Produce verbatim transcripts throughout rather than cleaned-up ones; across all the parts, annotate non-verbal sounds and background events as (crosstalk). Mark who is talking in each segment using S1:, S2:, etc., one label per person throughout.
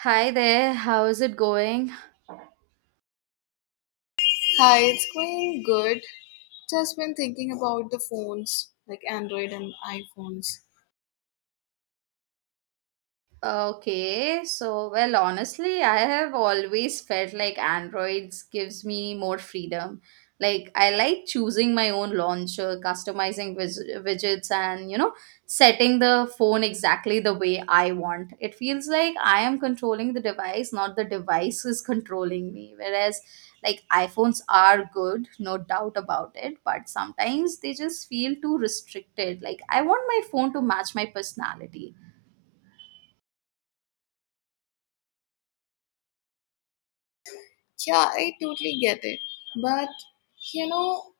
S1: Hi there, how is it going?
S2: Hi, it's going good. Just been thinking about the phones, like Android and iPhones.
S1: Okay, so well, honestly, I have always felt like Androids gives me more freedom. Like I like choosing my own launcher, customizing vis- widgets, and you know, setting the phone exactly the way I want. It feels like I am controlling the device, not the device is controlling me. Whereas, like iPhones are good, no doubt about it, but sometimes they just feel too restricted. Like I want my phone to match my personality.
S2: Yeah, I totally get it. But you know,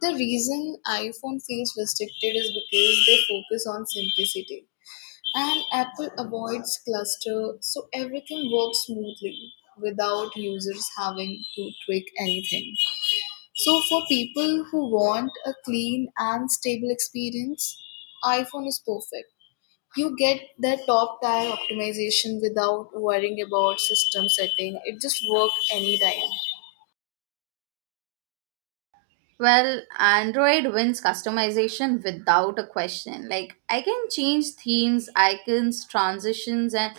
S2: the reason iPhone feels restricted is because they focus on simplicity. And Apple avoids cluster, so everything works smoothly without users having to tweak anything. So for people who want a clean and stable experience, iPhone is perfect. You get the top tier optimization without worrying about system setting. It just work anytime.
S1: Well, Android wins customization without a question. Like, I can change themes, icons, transitions, and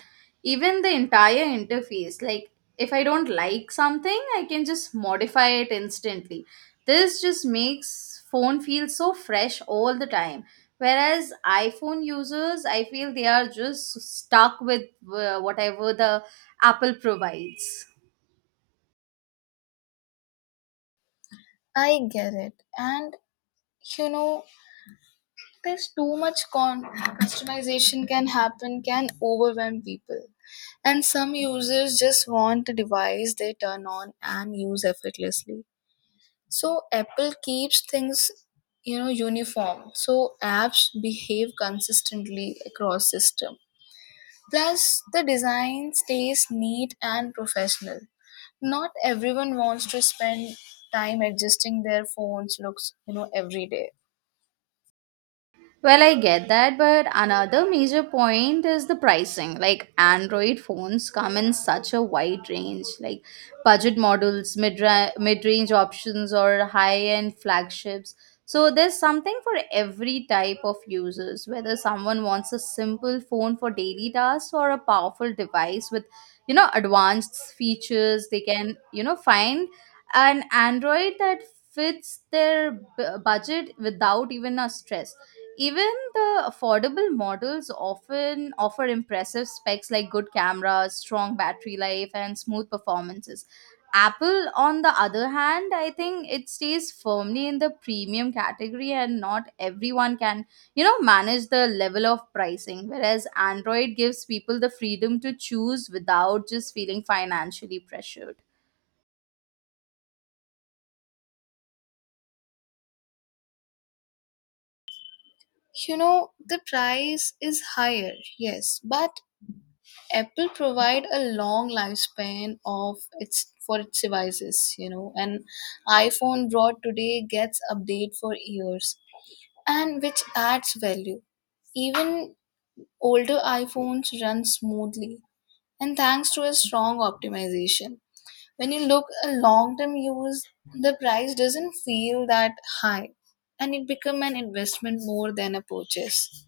S1: even the entire interface. Like, if I don't like something, I can just modify it instantly. This just makes phone feel so fresh all the time. Whereas iPhone users, I feel they are just stuck with uh, whatever the Apple provides.
S2: I get it. And you know there's too much con- customization can happen can overwhelm people, and some users just want a device they turn on and use effortlessly. So Apple keeps things, you know uniform, so apps behave consistently across system. Plus, the design stays neat and professional. Not everyone wants to spend time adjusting their phone's looks, you know, every day.
S1: Well, I get that, but another major point is the pricing. Like, Android phones come in such a wide range, like budget models, mid mid range options, or high end flagships. So, there's something for every type of users, whether someone wants a simple phone for daily tasks or a powerful device with, you know, advanced features, they can, you know, find an Android that fits their b- budget without even a stress. Even the affordable models often offer impressive specs like good cameras, strong battery life, and smooth performances. Apple, on the other hand, I think it stays firmly in the premium category, and not everyone can, you know, manage the level of pricing. Whereas Android gives people the freedom to choose without just feeling financially pressured.
S2: You know, the price is higher, yes, but Apple provide a long lifespan of its for its devices, you know, and iPhone brought today gets update for years, and which adds value. Even older iPhones run smoothly, and thanks to a strong optimization. When you look a long term use, the price doesn't feel that high, and it become an investment more than a purchase.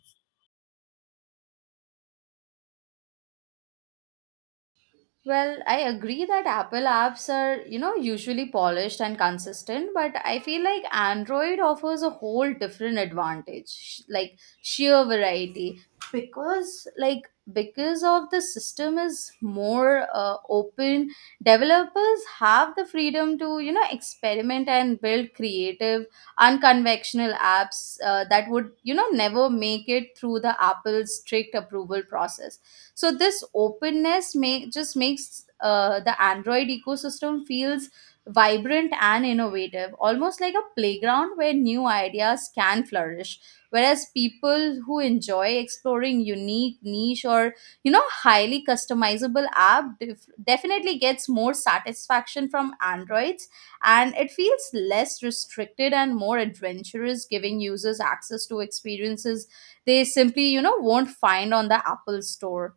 S1: Well, I agree that Apple apps are, you know, usually polished and consistent, but I feel like Android offers a whole different advantage, sh- like sheer variety, because like because of the system is more uh, open, developers have the freedom to, you know, experiment and build creative, unconventional apps uh, that would, you know, never make it through the Apple strict approval process. So this openness may just makes uh, the Android ecosystem feels vibrant and innovative, almost like a playground where new ideas can flourish. Whereas people who enjoy exploring unique niche or, you know, highly customizable app def- definitely gets more satisfaction from Androids, and it feels less restricted and more adventurous, giving users access to experiences they simply, you know, won't find on the Apple store.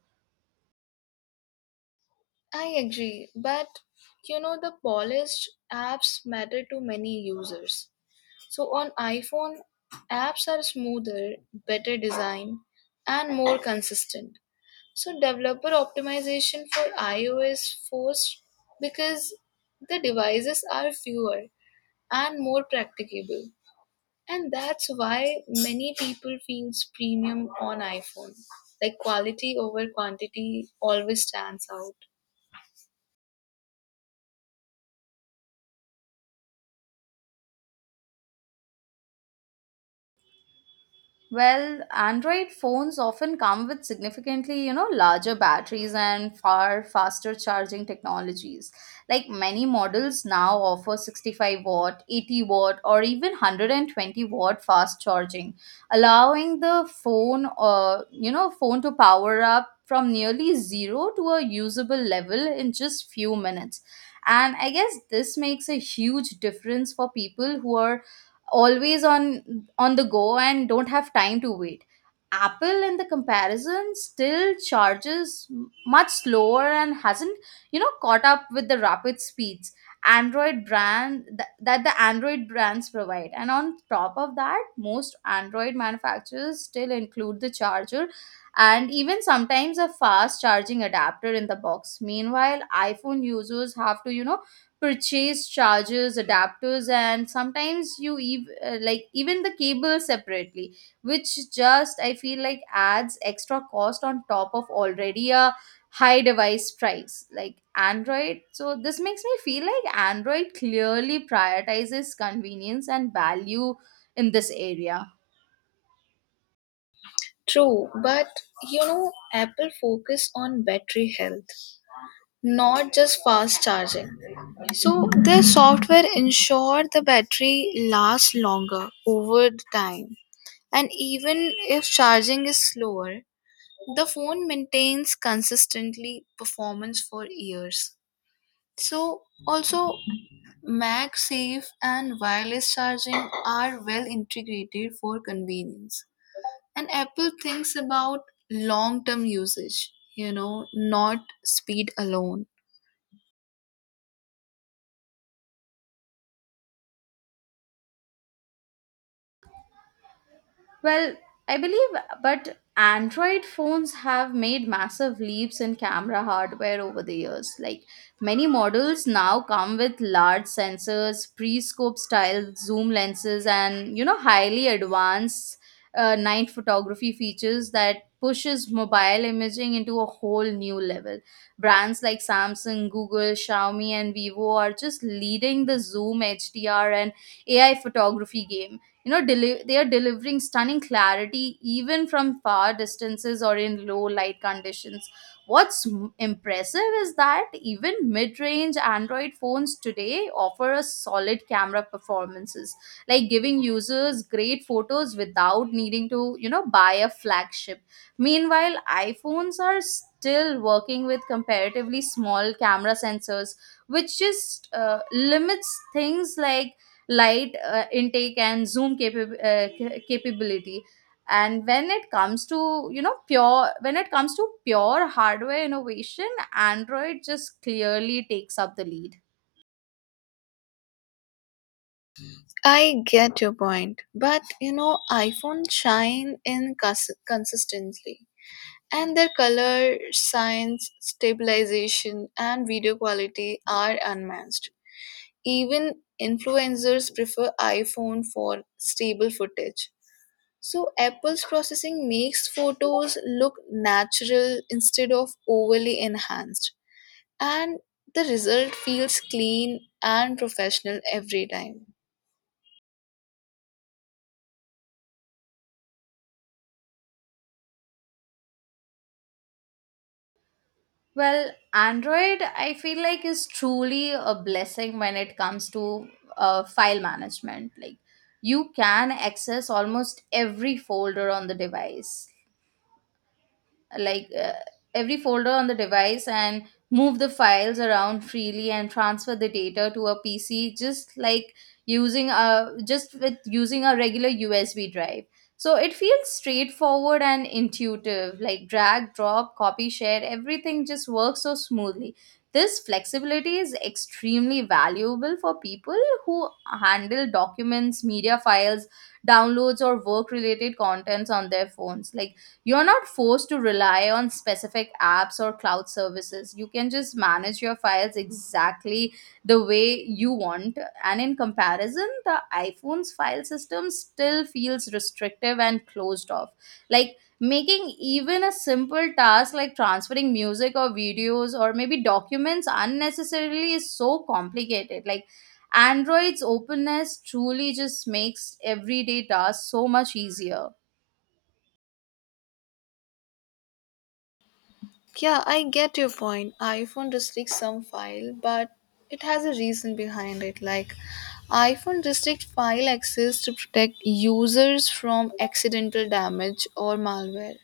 S2: I agree, but you know the polished apps matter to many users. So on iPhone, apps are smoother, better design, and more consistent. So developer optimization for iOS forced because the devices are fewer and more practicable. And that's why many people feels premium on iPhone. Like quality over quantity always stands out.
S1: Well, Android phones often come with significantly, you know, larger batteries and far faster charging technologies. Like many models now offer sixty-five watt, eighty watt, or even one hundred twenty watt fast charging, allowing the phone, uh, you know, phone to power up from nearly zero to a usable level in just few minutes. And I guess this makes a huge difference for people who are always on on the go and don't have time to wait. Apple in the comparison still charges m- much slower and hasn't, you know, caught up with the rapid speeds android brand th- that the Android brands provide. And on top of that, most Android manufacturers still include the charger and even sometimes a fast charging adapter in the box. Meanwhile, iPhone users have to, you know, purchase chargers, adapters, and sometimes you ev- uh, like even the cable separately, which just I feel like adds extra cost on top of already a high device price like Android. So this makes me feel like Android clearly prioritizes convenience and value in this area.
S2: True, but you know, Apple focus on battery health, not just fast charging. So their software ensure the battery lasts longer over the time. And even if charging is slower, the phone maintains consistently performance for years. So, also, MagSafe and wireless charging are well integrated for convenience. And Apple thinks about long term usage, you know, not speed alone.
S1: Well, I believe, but Android phones have made massive leaps in camera hardware over the years. Like many models now come with large sensors, pre-scope style zoom lenses, and, you know, highly advanced uh, night photography features that pushes mobile imaging into a whole new level. Brands like Samsung, Google, Xiaomi, and Vivo are just leading the zoom H D R and A I photography game. You know deli- they are delivering stunning clarity even from far distances or in low light conditions. What's m- impressive is that even mid-range Android phones today offer a solid camera performances, like giving users great photos without needing to, you know, buy a flagship. Meanwhile, iPhones are still working with comparatively small camera sensors, which just uh, limits things like light uh, intake and zoom capa- uh, ca- capability. And when it comes to, you know, pure when it comes to pure hardware innovation, Android just clearly takes up the lead.
S2: I get your point, but you know, iPhone shine in cons- consistently, and their color science, stabilization, and video quality are unmatched. Even influencers prefer iPhone for stable footage. So, Apple's processing makes photos look natural instead of overly enhanced, and the result feels clean and professional every time.
S1: Well, Android, I feel like, is truly a blessing when it comes to uh, file management. Like you can access almost every folder on the device, like uh, every folder on the device and move the files around freely and transfer the data to a P C just like using a just with using a regular U S B drive. So it feels straightforward and intuitive, like drag, drop, copy, share, everything just works so smoothly. This flexibility is extremely valuable for people who handle documents, media files, downloads, or work related contents on their phones. Like you're not forced to rely on specific apps or cloud services. You can just manage your files exactly the way you want. And in comparison, the iPhone's file system still feels restrictive and closed off. Like making even a simple task like transferring music or videos or maybe documents unnecessarily is so complicated. Like Android's openness truly just makes everyday tasks so much easier.
S2: Yeah, I get your point. iPhone restricts some file, but it has a reason behind it. Like iPhone restricts file access to protect users from accidental damage or malware.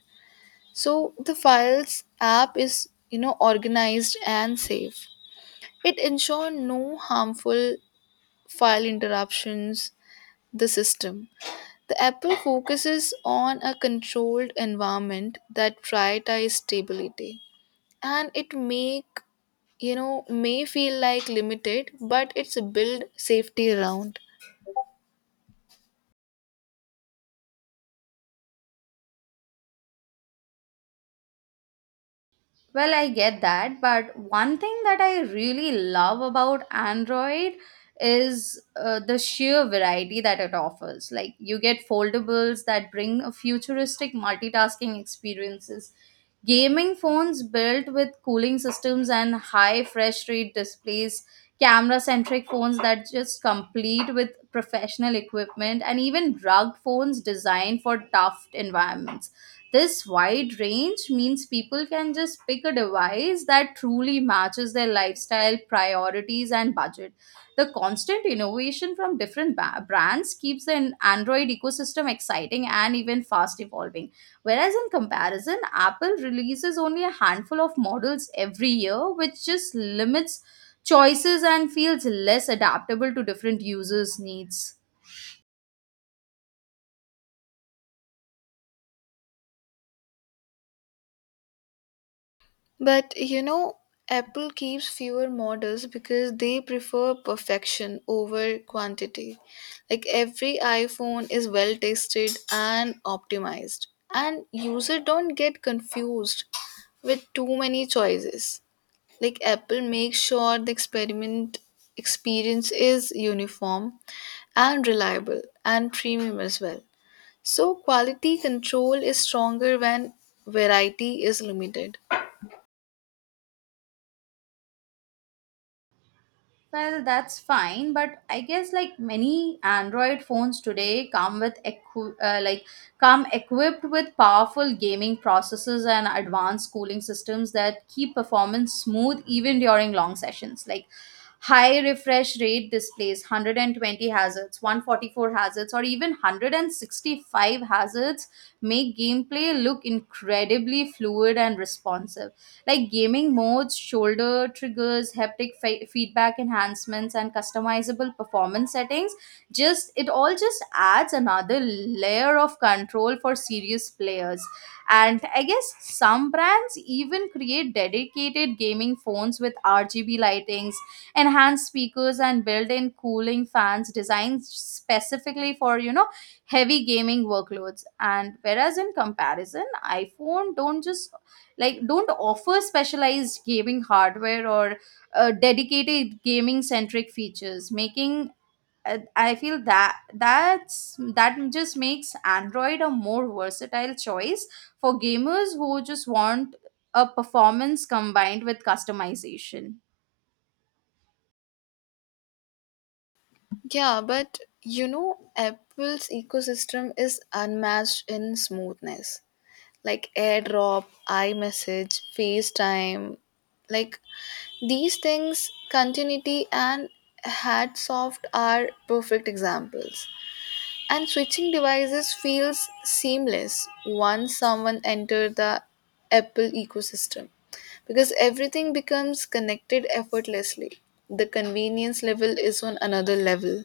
S2: So the files app is, you know, organized and safe. It ensure no harmful file interruptions the system. The Apple focuses on a controlled environment that prioritizes stability, and it make, you know may feel like limited, but it's build safety around.
S1: Well, I get that, but one thing that I really love about Android is uh, the sheer variety that it offers. Like, you get foldables that bring a futuristic multitasking experiences, gaming phones built with cooling systems and high fresh rate displays, camera centric phones that just complete with professional equipment, and even rugged phones designed for tough environments. This wide range means people can just pick a device that truly matches their lifestyle, priorities, and budget. The constant innovation from different ba- brands keeps the Android ecosystem exciting and even fast evolving. Whereas in comparison, Apple releases only a handful of models every year, which just limits choices and feels less adaptable to different users' needs.
S2: But you know Apple keeps fewer models because they prefer perfection over quantity. Like every iPhone is well tested and optimized, and user don't get confused with too many choices. Like Apple makes sure the experiment experience is uniform and reliable and premium as well. So, quality control is stronger when variety is limited.
S1: Well, that's fine, but I guess like many Android phones today come with equi- uh, like come equipped with powerful gaming processors and advanced cooling systems that keep performance smooth even during long sessions. Like high refresh rate displays, one hundred twenty hazards, one hundred forty-four hazards, or even one hundred sixty-five hazards make gameplay look incredibly fluid and responsive, like gaming modes, shoulder triggers, haptic fe- feedback enhancements, and customizable performance settings. Just it all just adds another layer of control for serious players. And I guess some brands even create dedicated gaming phones with R G B lightings, enhanced speakers, and built-in cooling fans designed specifically for, you know, heavy gaming workloads. And whereas in comparison, iPhone don't just like don't offer specialized gaming hardware or uh, dedicated gaming centric features, making uh, I feel that that's that just makes Android a more versatile choice for gamers who just want a performance combined with customization.
S2: Yeah, but you know, Apple's ecosystem is unmatched in smoothness. Like AirDrop, iMessage, FaceTime, like these things, continuity and Hatsoft are perfect examples. And switching devices feels seamless once someone enters the Apple ecosystem, because everything becomes connected effortlessly. The convenience level is on another level.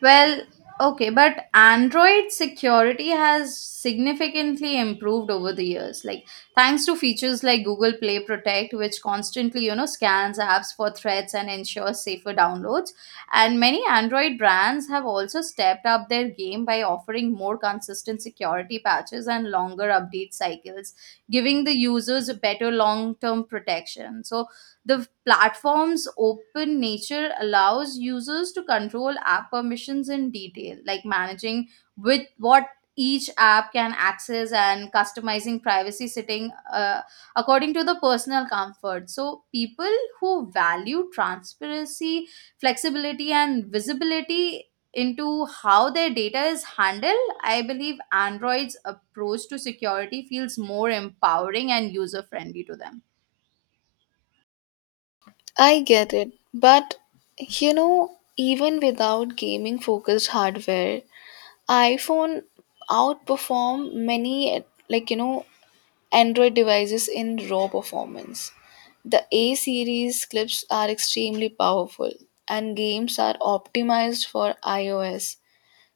S1: Well, okay, but Android security has significantly improved over the years. Like thanks to features like Google Play Protect, which constantly, you know, scans apps for threats and ensures safer downloads. And many Android brands have also stepped up their game by offering more consistent security patches and longer update cycles, giving the users better long-term protection. So the platform's open nature allows users to control app permissions in detail, like managing with what each app can access and customizing privacy setting uh, according to the personal comfort. So, people who value transparency, flexibility, and visibility into how their data is handled, I believe Android's approach to security feels more empowering and user friendly to them.
S2: I get it, but you know, even without gaming focused hardware, iPhone outperform many, like you know, Android devices in raw performance. The A series clips are extremely powerful, and games are optimized for iOS,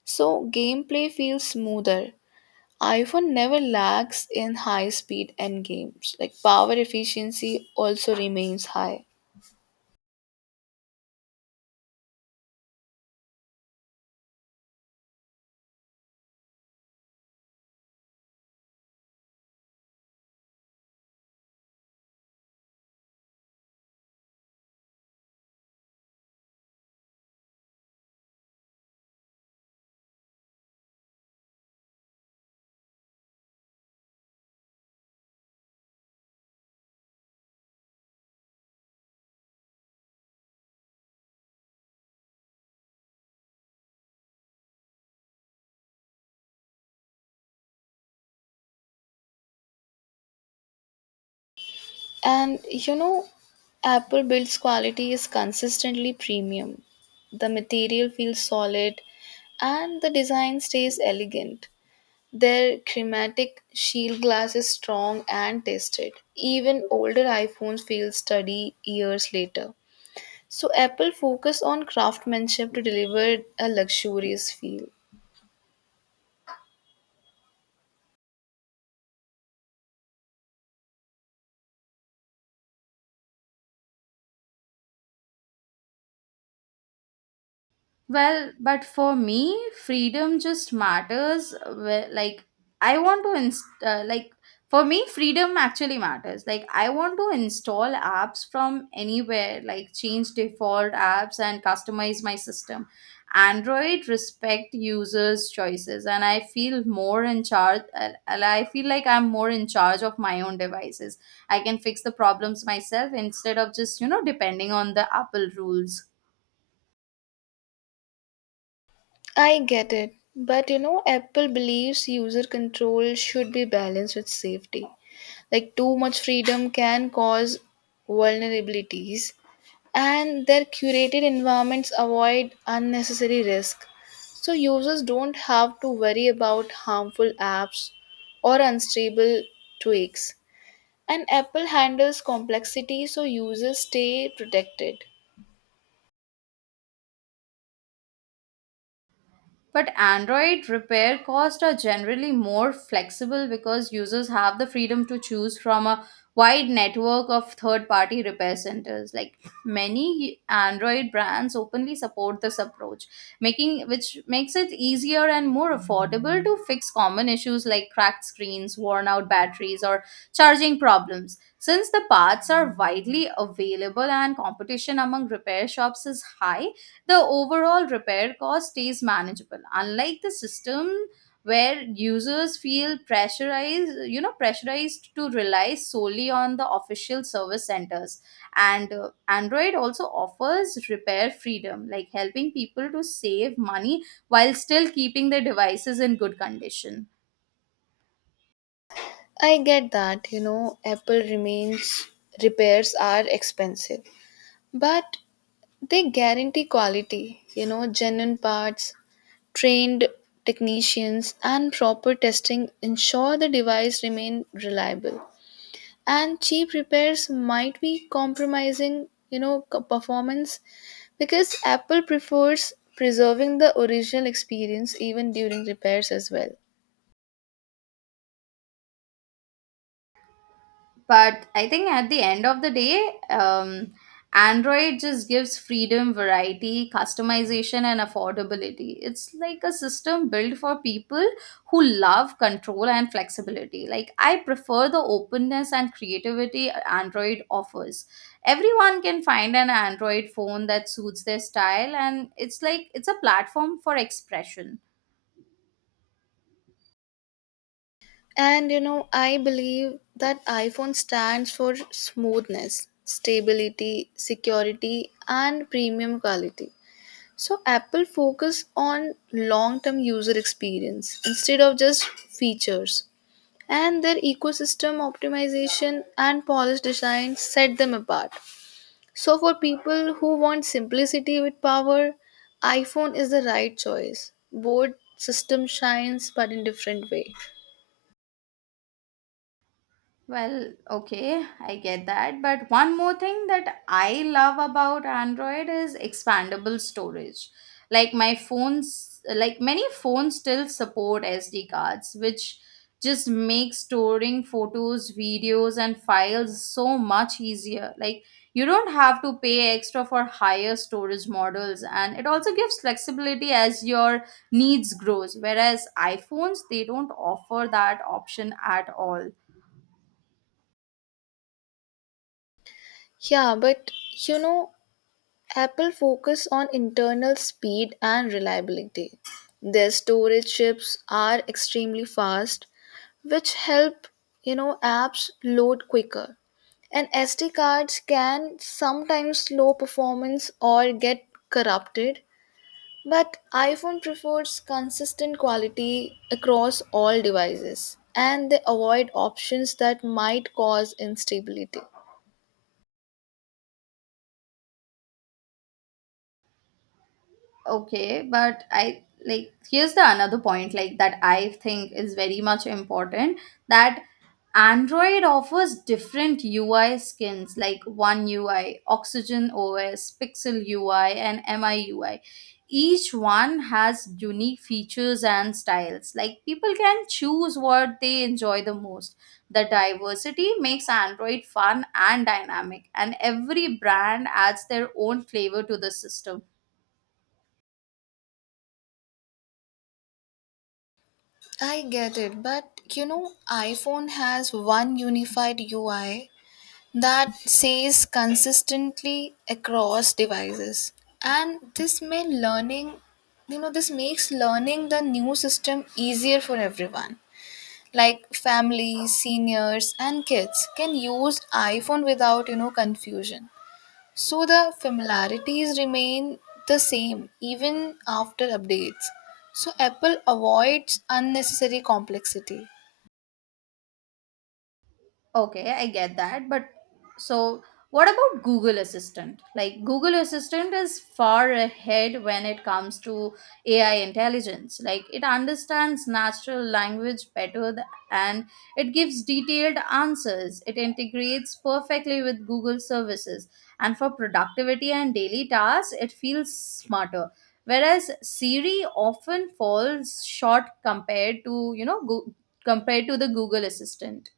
S2: so gameplay feels smoother. iPhone never lags in high speed end games, like power efficiency also remains high. And you know, Apple builds quality is consistently premium. The material feels solid and the design stays elegant. Their chromatic shield glass is strong and tested. Even older iPhones fail study years later. So Apple focus on craftsmanship to deliver a luxurious feel.
S1: Well, but for me, freedom just matters. Wh- Like, I want to, inst- uh, like, for me, freedom actually matters. Like, I want to install apps from anywhere, like, change default apps and customize my system. Android respect users' choices, and I feel more in charge. uh, uh, I feel like I'm more in charge of my own devices. I can fix the problems myself instead of just, you know, depending on the Apple rules.
S2: I get it, but you know Apple believes user control should be balanced with safety. Like too much freedom can cause vulnerabilities, and their curated environments avoid unnecessary risk, so users don't have to worry about harmful apps or unstable tweaks. And Apple handles complexity, so users stay protected.
S1: But Android repair costs are generally more flexible because users have the freedom to choose from a wide network of third party repair centers. Like many Android brands openly support this approach, making which makes it easier and more affordable to fix common issues like cracked screens, worn out batteries, or charging problems. Since the parts are widely available and competition among repair shops is high, the overall repair cost stays manageable, unlike the system where users feel pressurized you know pressurized to rely solely on the official service centers. and uh, Android also offers repair freedom, like helping people to save money while still keeping their devices in good condition.
S2: I get that, you know, Apple remains repairs are expensive, but they guarantee quality. You know, genuine parts, trained technicians, and proper testing ensure the device remain reliable. And cheap repairs might be compromising, you know, co- performance, because Apple prefers preserving the original experience even during repairs as well.
S1: But I think at the end of the day, um, Android just gives freedom, variety, customization, and affordability. It's like a system built for people who love control and flexibility. Like, I prefer the openness and creativity Android offers. Everyone can find an Android phone that suits their style, and it's like it's a platform for expression.
S2: And you know, I believe that iPhone stands for smoothness, stability, security, and premium quality. So Apple focus on long-term user experience instead of just features. And their ecosystem optimization and polished design set them apart. So for people who want simplicity with power, iPhone is the right choice. Both system shines but in different way.
S1: Well, okay, I get that. But one more thing that I love about Android is expandable storage. Like my phones, like many phones still support S D cards, which just makes storing photos, videos, and files so much easier. Like, you don't have to pay extra for higher storage models, and it also gives flexibility as your needs grows. Whereas iPhones, they don't offer that option at all.
S2: Yeah, but you know, Apple focus on internal speed and reliability. Their storage chips are extremely fast, which help, you know, apps load quicker. And S D cards can sometimes slow performance or get corrupted, but iPhone prefers consistent quality across all devices, and they avoid options that might cause instability.
S1: Okay, but I like, here's the another point, like, that I think is very much important, that Android offers different UI skins like One UI, Oxygen OS, Pixel UI, and MI UI. Each one has unique features and styles. Like, people can choose what they enjoy the most. The diversity makes Android fun and dynamic, and every brand adds their own flavor to the system.
S2: I get it, but you know iPhone has one unified U I that says consistently across devices. And this may learning You know, this makes learning the new system easier for everyone. Like families, seniors, and kids can use iPhone without, you know confusion. So the familiarities remain the same even after updates. So Apple avoids unnecessary complexity.
S1: Okay, I get that. But so what about Google Assistant? Like, Google Assistant is far ahead when it comes to A I intelligence. Like, it understands natural language better th- and it gives detailed answers. It integrates perfectly with Google services. And for productivity and daily tasks, it feels smarter. Whereas Siri often falls short compared to, you know, Goo- compared to the Google Assistant.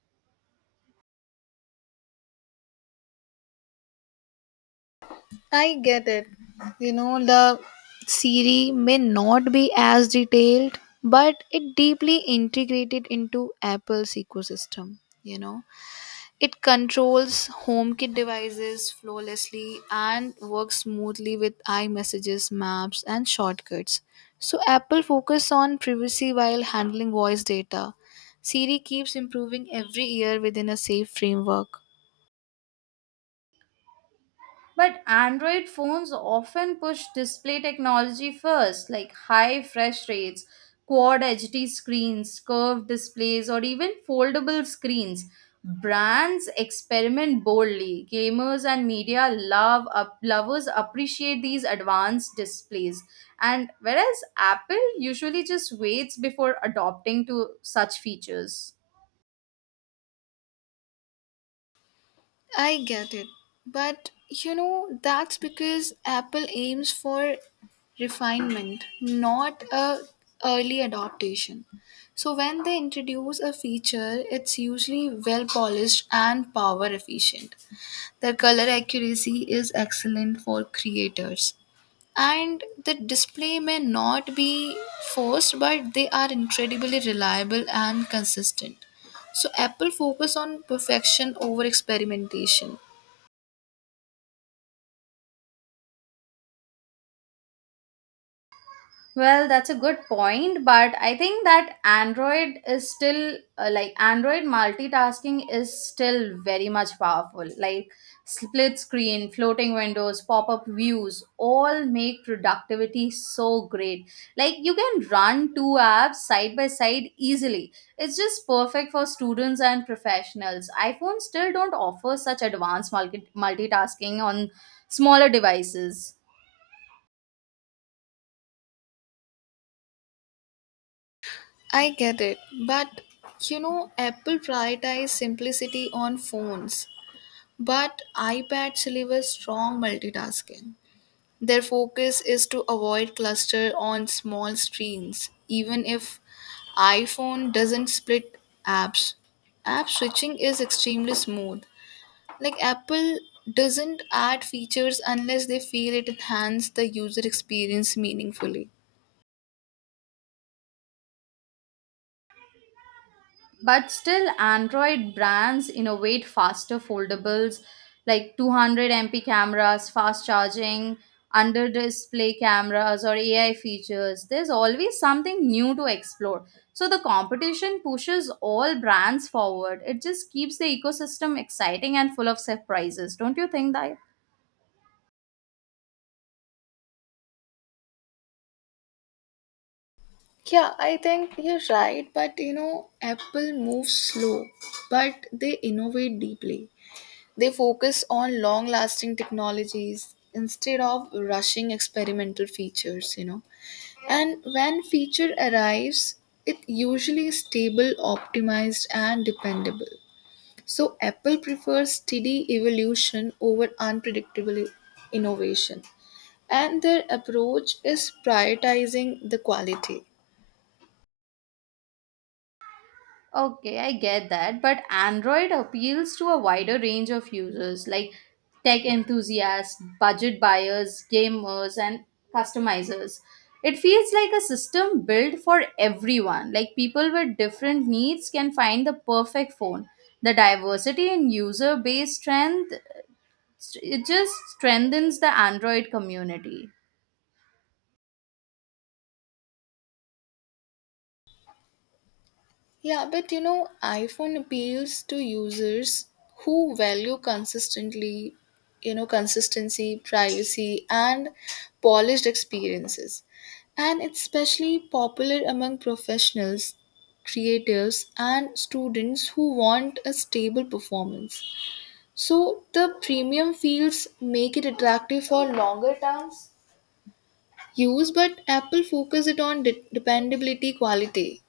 S2: I get it. You know, the Siri may not be as detailed, but it deeply integrated into Apple's ecosystem. You know, it controls HomeKit devices flawlessly and works smoothly with iMessages, maps, and shortcuts. So, Apple focuses on privacy while handling voice data. Siri keeps improving every year within a safe framework.
S1: But Android phones often push display technology first, like high refresh rates, quad H D screens, curved displays, or even foldable screens. Brands experiment boldly. Gamers and media love up, lovers appreciate these advanced displays. And whereas Apple usually just waits before adopting to such features.
S2: I get it. But you know, that's because Apple aims for refinement, not a early adaptation. So when they introduce a feature, it's usually well polished and power efficient. Their color accuracy is excellent for creators. And the display may not be forced, but they are incredibly reliable and consistent. So Apple focus on perfection over experimentation.
S1: Well, that's a good point, but I think that Android is still uh, like, Android multitasking is still very much powerful. Like, split screen, floating windows, pop up views all make productivity so great. Like, you can run two apps side by side easily. It's just perfect for students and professionals. iPhones still don't offer such advanced multi- multitasking on smaller devices.
S2: I get it, but you know, Apple prioritizes simplicity on phones, but iPads deliver strong multitasking. Their focus is to avoid cluster on small screens, even if iPhone doesn't split apps. App switching is extremely smooth. Like Apple doesn't add features unless they feel it enhances the user experience meaningfully.
S1: But still, Android brands innovate faster foldables, like two hundred M P cameras, fast charging, under display cameras, or A I features. There's always something new to explore. So the competition pushes all brands forward. It just keeps the ecosystem exciting and full of surprises. Don't you think that?
S2: Yeah, I think you're right, but you know, Apple moves slow, but they innovate deeply. They focus on long lasting technologies instead of rushing experimental features, you know. And when feature arrives, it usually is stable, optimized and dependable. So Apple prefers steady evolution over unpredictable innovation. And their approach is prioritizing the quality.
S1: Okay, I get that, but Android appeals to a wider range of users like tech enthusiasts, budget buyers, gamers, and customizers. It feels like a system built for everyone. Like, people with different needs can find the perfect phone. The diversity in user base strength it just strengthens the Android community.
S2: Yeah, but you know, iPhone appeals to users who value consistently, you know, consistency, privacy, and polished experiences. And it's especially popular among professionals, creatives, and students who want a stable performance. So the premium feels make it attractive for longer terms use, but Apple focuses it on de- dependability quality.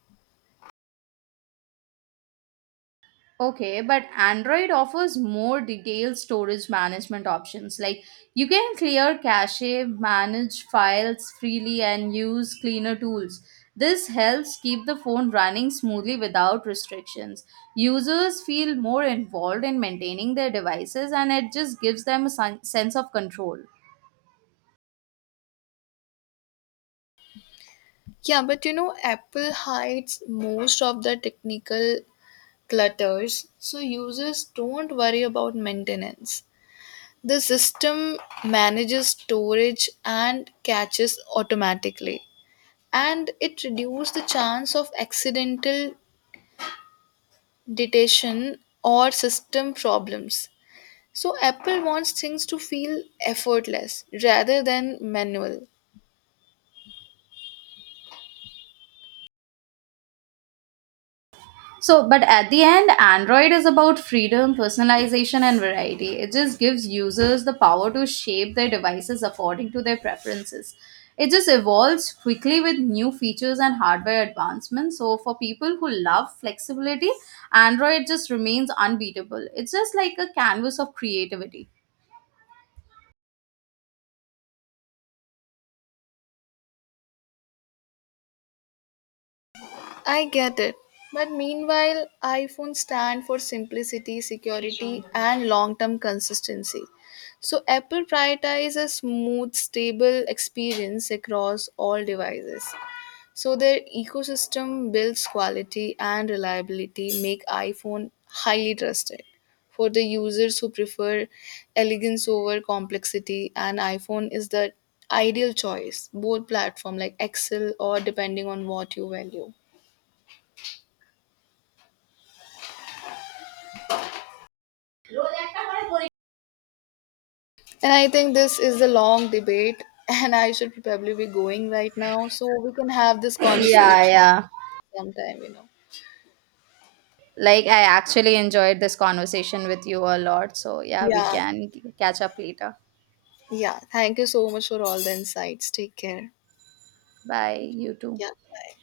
S1: Okay, but Android offers more detailed storage management options. Like, you can clear cache, manage files freely, and use cleaner tools. This helps keep the phone running smoothly without restrictions. Users feel more involved in maintaining their devices, and it just gives them a sen- sense of control.
S2: Yeah, but you know, Apple hides most of the technical clutters, so users don't worry about maintenance. The system manages storage and caches automatically, and it reduces the chance of accidental detection or system problems. So, Apple wants things to feel effortless rather than manual.
S1: So, but at the end, Android is about freedom, personalization, and variety. It just gives users the power to shape their devices according to their preferences. It just evolves quickly with new features and hardware advancements. So, for people who love flexibility, Android just remains unbeatable. It's just like a canvas of creativity.
S2: I get it. But meanwhile, iPhones stand for simplicity, security, and long term consistency. So, Apple prioritizes a smooth, stable experience across all devices. So, their ecosystem builds quality and reliability, make iPhone highly trusted. For the users who prefer elegance over complexity, an iPhone is the ideal choice. Both platform like Excel or depending on what you value. And I think this is a long debate, (laughs) and I should probably be going right now. So we can have this conversation
S1: Yeah, yeah.
S2: sometime, you know.
S1: Like, I actually enjoyed this conversation with you a lot. So, yeah, we
S2: Yeah.
S1: can catch up later.
S2: Yeah. Thank you so much for all the insights. Take care.
S1: Bye, you too.
S2: Yeah. Bye.